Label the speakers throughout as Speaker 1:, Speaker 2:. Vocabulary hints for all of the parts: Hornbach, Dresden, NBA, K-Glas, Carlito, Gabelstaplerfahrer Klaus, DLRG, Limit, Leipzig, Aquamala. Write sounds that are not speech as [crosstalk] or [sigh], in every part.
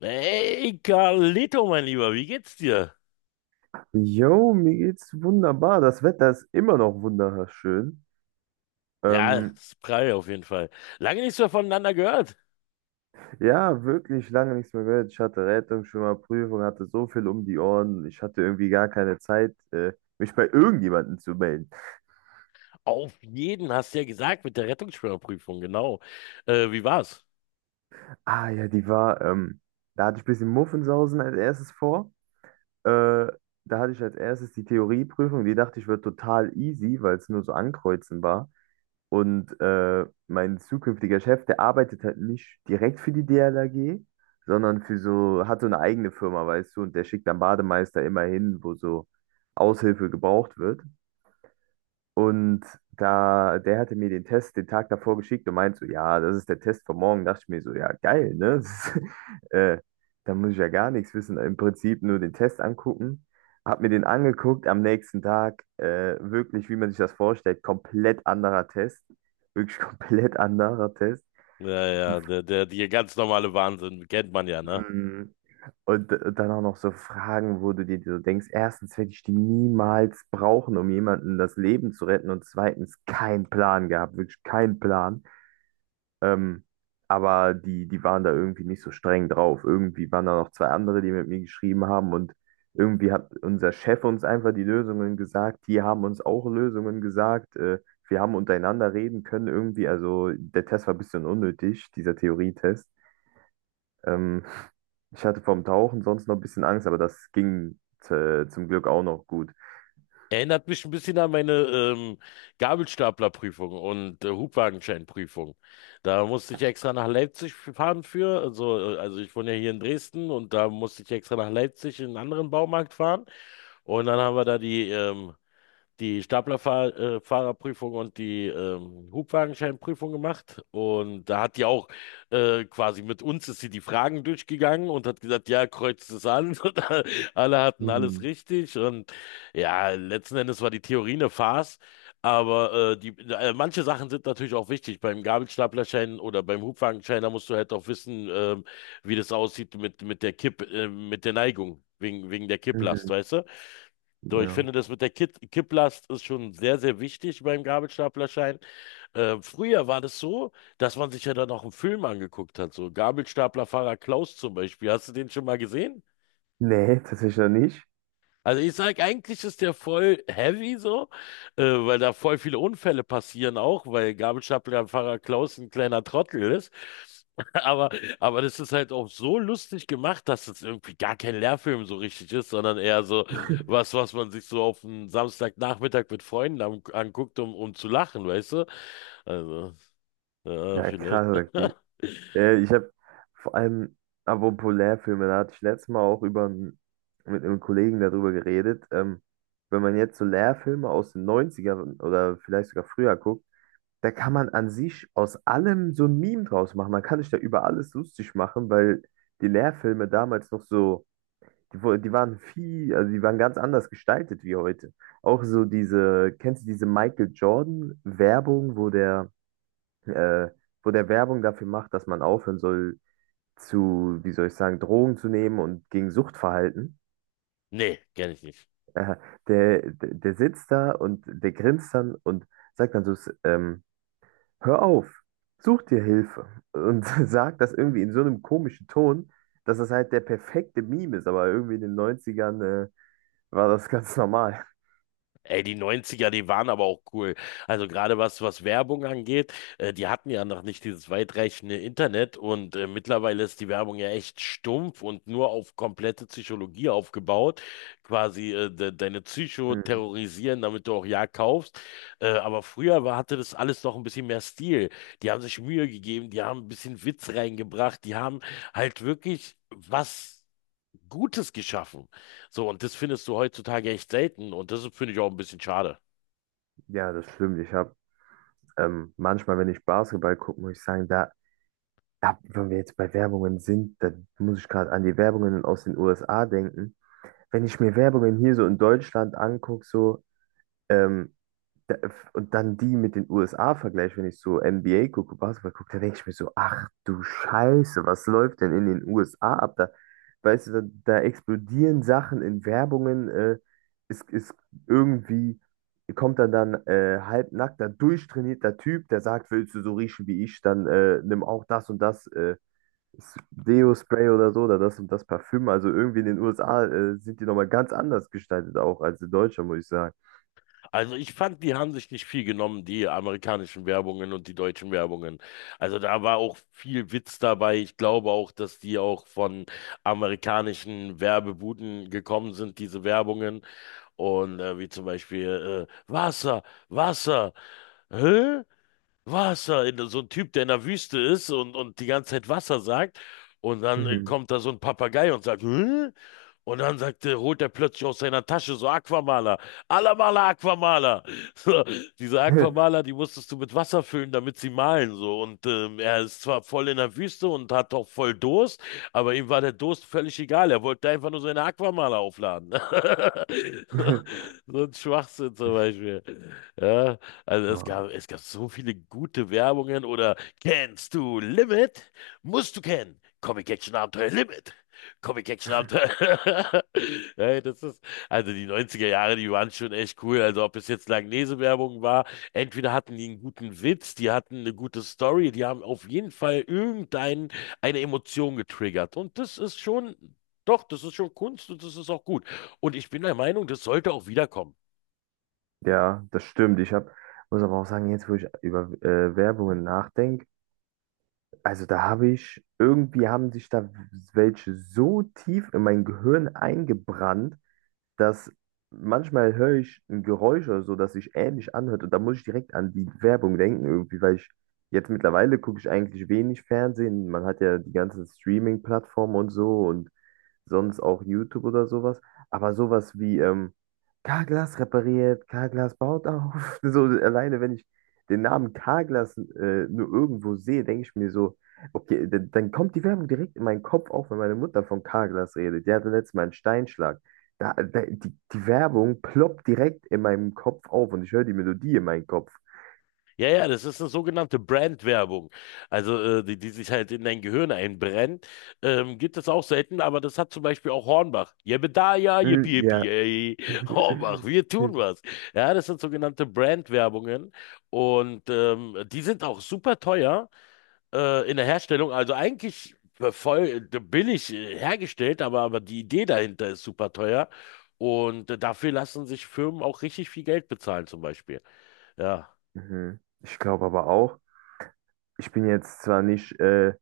Speaker 1: Hey, Carlito, mein Lieber, wie geht's dir?
Speaker 2: Jo, mir geht's wunderbar. Das Wetter ist immer noch wunderschön.
Speaker 1: Ja,
Speaker 2: Ähm,
Speaker 1: Spry auf jeden Fall. Lange nichts mehr voneinander gehört.
Speaker 2: ja, wirklich lange nichts mehr gehört. Ich hatte Rettungsschwimmer, Prüfung, hatte so viel um die Ohren. Ich hatte irgendwie gar keine Zeit, mich bei irgendjemandem zu melden.
Speaker 1: Auf jeden, hast du ja gesagt, mit der Rettungsschwimmerprüfung, genau. Wie war's?
Speaker 2: Ah ja, die war, da hatte ich ein bisschen Muffensausen als erstes vor. Äh, Da hatte ich als erstes die Theorieprüfung. Die dachte ich, wird total easy, weil es nur so ankreuzen war. Und mein zukünftiger Chef, der arbeitet halt nicht direkt für die DLRG, sondern für so, hat so eine eigene Firma, weißt du, und der schickt dann Bademeister immer hin, wo so Aushilfe gebraucht wird. Und da, der hatte mir den Test den Tag davor geschickt und meinte so, ja, das ist der Test von morgen. Dachte ich mir so, ja, geil, ne? [laughs] Das ist, da muss ich ja gar nichts wissen. Im Prinzip nur den Test angucken. Hab mir den angeguckt am nächsten Tag. Wirklich, wie man sich das vorstellt, komplett anderer Test. Wirklich [laughs] komplett anderer Test.
Speaker 1: Ja,
Speaker 2: Die,
Speaker 1: ja, der ganz normale Wahnsinn, kennt man ja, ne?
Speaker 2: mm, Dann auch noch so Fragen, wo du dir so denkst, erstens werde ich die niemals brauchen, um jemanden das Leben zu retten und zweitens keinen Plan gehabt, wirklich keinen Plan. Ähm, aber die waren da irgendwie nicht so streng drauf. Irgendwie waren da noch zwei andere, die mit mir geschrieben haben und irgendwie hat unser Chef uns einfach die Lösungen gesagt, die haben uns auch Lösungen gesagt. Wir haben untereinander reden können irgendwie. Also der Test war ein bisschen unnötig, dieser Theorietest. Ähm, Ich hatte vom Tauchen sonst noch ein bisschen Angst, aber das ging zum Glück auch noch gut.
Speaker 1: Erinnert mich ein bisschen an meine Gabelstaplerprüfung und Hubwagenscheinprüfung. Da musste ich extra nach Leipzig fahren für. Also ich wohne ja hier in Dresden und da musste ich extra nach Leipzig in einen anderen Baumarkt fahren. Und dann haben wir da die die Staplerfahrerprüfung und die Hubwagenscheinprüfung gemacht. Und da hat die auch quasi mit uns ist sie die Fragen durchgegangen und hat gesagt, ja, kreuzt es an. [laughs] Und alle hatten alles
Speaker 2: Mhm.
Speaker 1: richtig. Und ja, letzten Endes war die Theorie eine Farce. Aber manche Sachen sind natürlich auch wichtig. Beim Gabelstaplerschein oder beim Hubwagenschein, da musst du halt auch wissen, wie das aussieht mit der mit der Neigung, wegen der Kipplast,
Speaker 2: Mhm.
Speaker 1: weißt du? So, ich
Speaker 2: Ja.
Speaker 1: finde, das mit der Kipplast ist schon sehr, sehr wichtig beim Gabelstaplerschein. Früher war das so, dass man sich ja dann auch einen Film angeguckt hat. So Gabelstaplerfahrer Klaus zum Beispiel. Hast du den schon mal gesehen?
Speaker 2: Nee, [laughs] tatsächlich noch nicht.
Speaker 1: Also ich sag, eigentlich ist der voll heavy so, weil da voll viele Unfälle passieren auch, weil Gabelstaplerfahrer Klaus ein kleiner Trottel ist. [laughs] Aber, aber das ist halt auch so lustig gemacht, dass es irgendwie gar kein Lehrfilm so richtig ist, sondern eher so was, was man sich so auf einen Samstagnachmittag mit Freunden anguckt, um zu lachen, weißt du? Also, ja,
Speaker 2: Ja,
Speaker 1: vielleicht.
Speaker 2: krass,
Speaker 1: [laughs]
Speaker 2: okay. Ich habe vor allem apropos Lehrfilme, da hatte ich letztes Mal auch mit einem Kollegen darüber geredet. Wenn man jetzt so Lehrfilme aus den Neunzigern oder vielleicht sogar früher guckt, da kann man an sich aus allem so ein Meme draus machen. Man kann sich da über alles lustig machen, weil die Lehrfilme damals noch so. Die waren viel, also die waren ganz anders gestaltet wie heute. Auch so diese, kennst du diese Michael Jordan-Werbung, äh, wo der Werbung dafür macht, dass man aufhören soll zu, wie soll ich sagen, Drogen zu nehmen und gegen Suchtverhalten?
Speaker 1: Nee, kenne ich nicht.
Speaker 2: Äh, der sitzt da und der grinst dann und sagt dann so, hör auf, such dir Hilfe. Und [laughs] sagt das irgendwie in so einem komischen Ton, dass das halt der perfekte Meme ist, aber irgendwie in den Neunzigern war das ganz normal.
Speaker 1: Ey, die Neunziger, die waren aber auch cool. Also gerade was Werbung angeht, die hatten ja noch nicht dieses weitreichende Internet und mittlerweile ist die Werbung ja echt stumpf und nur auf komplette Psychologie aufgebaut. Quasi de deine Psycho
Speaker 2: Hm,
Speaker 1: terrorisieren, damit du auch ja kaufst. Aber früher hatte das alles noch ein bisschen mehr Stil. Die haben sich Mühe gegeben, die haben ein bisschen Witz reingebracht, die haben halt wirklich was Gutes geschaffen. So, und das findest du heutzutage echt selten und das finde ich auch ein bisschen schade.
Speaker 2: ja, das stimmt. Ich habe manchmal, wenn ich Basketball gucke, muss ich sagen, da, da, wenn wir jetzt bei Werbungen sind, da muss ich gerade an die Werbungen aus den USA denken. Wenn ich mir Werbungen hier so in Deutschland angucke, so ähm, Da- und dann die mit den USA vergleiche, wenn ich so NBA gucke, Basketball gucke, da denke ich mir so, ach du Scheiße, was läuft denn in den USA ab? Da, weißt du, da, da explodieren Sachen in Werbungen, ist, ist irgendwie, kommt dann halbnackter, durchtrainierter Typ, der sagt, willst du so riechen wie ich, dann nimm auch das und das Deo-Spray oder so, oder das und das Parfüm. Also irgendwie in den USA sind die nochmal ganz anders gestaltet auch als in Deutschland, muss ich sagen.
Speaker 1: Also ich fand, die haben sich nicht viel genommen, die amerikanischen Werbungen und die deutschen Werbungen. Also da war auch viel Witz dabei. Ich glaube auch, dass die auch von amerikanischen Werbebuden gekommen sind, diese Werbungen. Und wie zum Beispiel Wasser, Wasser, hä? Wasser, in, so ein Typ, der in der Wüste ist und die ganze Zeit Wasser sagt. Und dann
Speaker 2: Mhm.
Speaker 1: kommt da so ein Papagei und sagt, hä? Und dann sagt, holt er plötzlich aus seiner Tasche so Aquamaler. Alamala Aquamala. [laughs] So, diese Aquamala, die musstest du mit Wasser füllen, damit sie malen. So. Und er ist zwar voll in der Wüste und hat auch voll Durst, aber ihm war der Durst völlig egal. Er wollte einfach nur seine Aquamala aufladen. [laughs]
Speaker 2: [laughs]
Speaker 1: So ein Schwachsinn zum
Speaker 2: Ich,
Speaker 1: Beispiel. Ja, also es
Speaker 2: war-
Speaker 1: gab, es gab so viele gute Werbungen oder kennst du Limit? Musst du kennen. Comic Action Abenteuer Limit. Comic Action Abend. [laughs] Hey, das ist, also die neunziger Jahre, die waren schon echt cool. Also ob es jetzt Langnese-Werbung war, entweder hatten die einen guten Witz, die hatten eine gute Story, die haben auf jeden Fall irgendeine eine Emotion getriggert. Und das ist schon, doch, das ist schon Kunst und das ist auch gut. Und ich bin der Meinung, das sollte auch wiederkommen.
Speaker 2: ja, das stimmt. Ich hab, muss aber auch sagen, jetzt, wo ich über Werbungen nachdenke, also da habe ich, irgendwie haben sich da welche so tief in mein Gehirn eingebrannt, dass manchmal höre ich ein Geräusch oder so, das sich ähnlich anhört und da muss ich direkt an die Werbung denken irgendwie, weil ich jetzt mittlerweile gucke ich eigentlich wenig Fernsehen. Man hat ja die ganzen Streaming-Plattformen und so und sonst auch YouTube oder sowas. Aber sowas wie K-Glas repariert, K-Glas baut auf. [laughs] So alleine, wenn ich den Namen K-Glas nur irgendwo sehe, denke ich mir so, okay, dann kommt die Werbung direkt in meinen Kopf auf, wenn meine Mutter von K-Glas redet. Die hatte letztes Mal einen Steinschlag. Da, da, die Werbung ploppt direkt in meinem Kopf auf und ich höre die Melodie in meinem Kopf.
Speaker 1: Ja, ja, das ist eine sogenannte Brandwerbung. Also, die sich halt in dein Gehirn einbrennt. Gibt es auch selten, aber das hat zum Beispiel auch Hornbach. Jebedaya,
Speaker 2: Hm,
Speaker 1: yippie, yippie,
Speaker 2: ja.
Speaker 1: ey. [laughs] Hornbach,
Speaker 2: [laughs]
Speaker 1: wir tun was. Ja, das sind sogenannte Brandwerbungen. Und die sind auch super teuer in der Herstellung. Also eigentlich voll billig hergestellt, aber die Idee dahinter ist super teuer. Und dafür lassen sich Firmen auch richtig viel Geld bezahlen, zum Beispiel. Ja.
Speaker 2: Mhm. Ich glaube aber auch, ich bin jetzt zwar nicht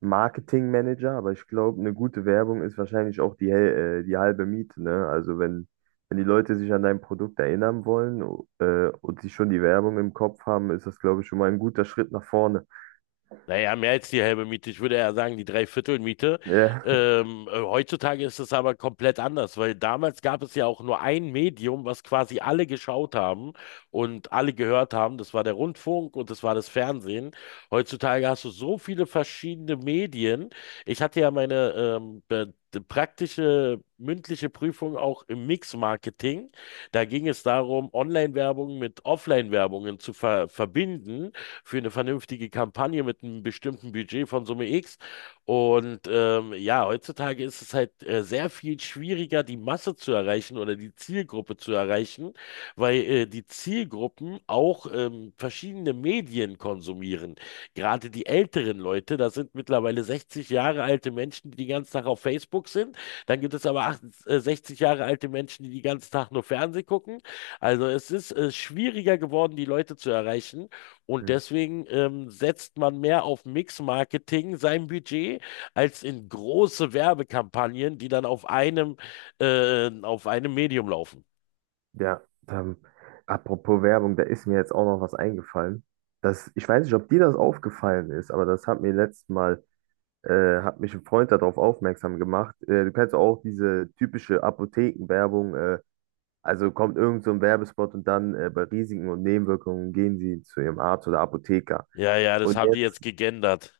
Speaker 2: Marketingmanager, aber ich glaube, eine gute Werbung ist wahrscheinlich auch die halbe Miete, ne? Also wenn, wenn die Leute sich an dein Produkt erinnern wollen, und sie schon die Werbung im Kopf haben, ist das, glaube ich, schon mal ein guter Schritt nach vorne.
Speaker 1: Naja, mehr als die halbe Miete. Ich würde eher sagen, die Dreiviertelmiete.
Speaker 2: [laughs] Ja,
Speaker 1: Heutzutage ist es aber komplett anders, weil damals gab es ja auch nur ein Medium, was quasi alle geschaut haben und alle gehört haben. Das war der Rundfunk und das war das Fernsehen. Heutzutage hast du so viele verschiedene Medien. Ich hatte ja meine praktische mündliche Prüfung auch im Mix-Marketing. Da ging es darum, Online-Werbung mit Offline-Werbungen zu verbinden für eine vernünftige Kampagne mit einem bestimmten Budget von Summe X. Und ja, heutzutage ist es halt sehr viel schwieriger, die Masse zu erreichen oder die Zielgruppe zu erreichen, weil die Zielgruppen auch verschiedene Medien konsumieren. Gerade die älteren Leute, das sind mittlerweile 60 Jahre alte Menschen, die den ganzen Tag auf Facebook sind. Dann gibt es aber 60 Jahre alte Menschen, die den ganzen Tag nur Fernsehen gucken. Also es ist schwieriger geworden, die Leute zu erreichen. Und
Speaker 2: hm,
Speaker 1: deswegen setzt man mehr auf Mix-Marketing sein Budget als in große Werbekampagnen, die dann auf einem Medium laufen.
Speaker 2: ja. Ähm, Apropos Werbung, da ist mir jetzt auch noch was eingefallen. Das, ich weiß nicht, ob dir das aufgefallen ist, aber das hat mir letztes Mal, hat mich ein Freund darauf aufmerksam gemacht. Du kennst auch diese typische Apothekenwerbung, also kommt irgend so ein Werbespot und dann bei Risiken und Nebenwirkungen gehen Sie zu Ihrem Arzt oder Apotheker.
Speaker 1: Ja, ja, das
Speaker 2: Und
Speaker 1: haben die jetzt
Speaker 2: jetzt,
Speaker 1: gegendert.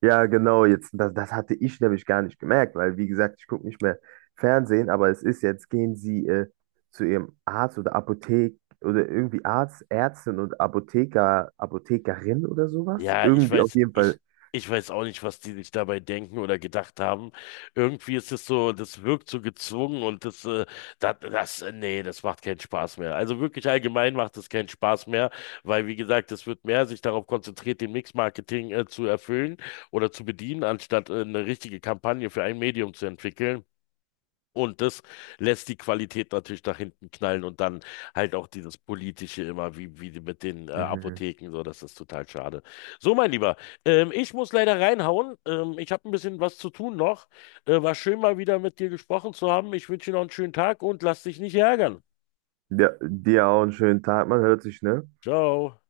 Speaker 2: ja genau, jetzt, das, das hatte ich nämlich gar nicht gemerkt, weil wie gesagt, ich gucke nicht mehr Fernsehen, aber es ist jetzt, gehen Sie zu Ihrem Arzt oder Apothek oder irgendwie Arzt, Ärztin und Apotheker, Apothekerin oder sowas.
Speaker 1: Ja,
Speaker 2: Irgendwie auf jeden Fall.
Speaker 1: ich weiß auch nicht, was die sich dabei denken oder gedacht haben. Irgendwie ist es so, das wirkt so gezwungen und nee, das macht keinen Spaß mehr. Also wirklich allgemein macht es keinen Spaß mehr, weil, wie gesagt, es wird mehr sich darauf konzentriert, den Mix-Marketing zu erfüllen oder zu bedienen, anstatt, eine richtige Kampagne für ein Medium zu entwickeln. Und das lässt die Qualität natürlich nach hinten knallen und dann halt auch dieses Politische immer, wie die mit den
Speaker 2: Mhm.
Speaker 1: Apotheken, so, das ist total schade. So, mein Lieber, ich muss leider reinhauen. Ich habe ein bisschen was zu tun noch. War schön, mal wieder mit dir gesprochen zu haben. Ich wünsche dir noch einen schönen Tag und lass dich nicht ärgern.
Speaker 2: Ja, dir auch einen schönen Tag, man hört sich, ne?
Speaker 1: Ciao.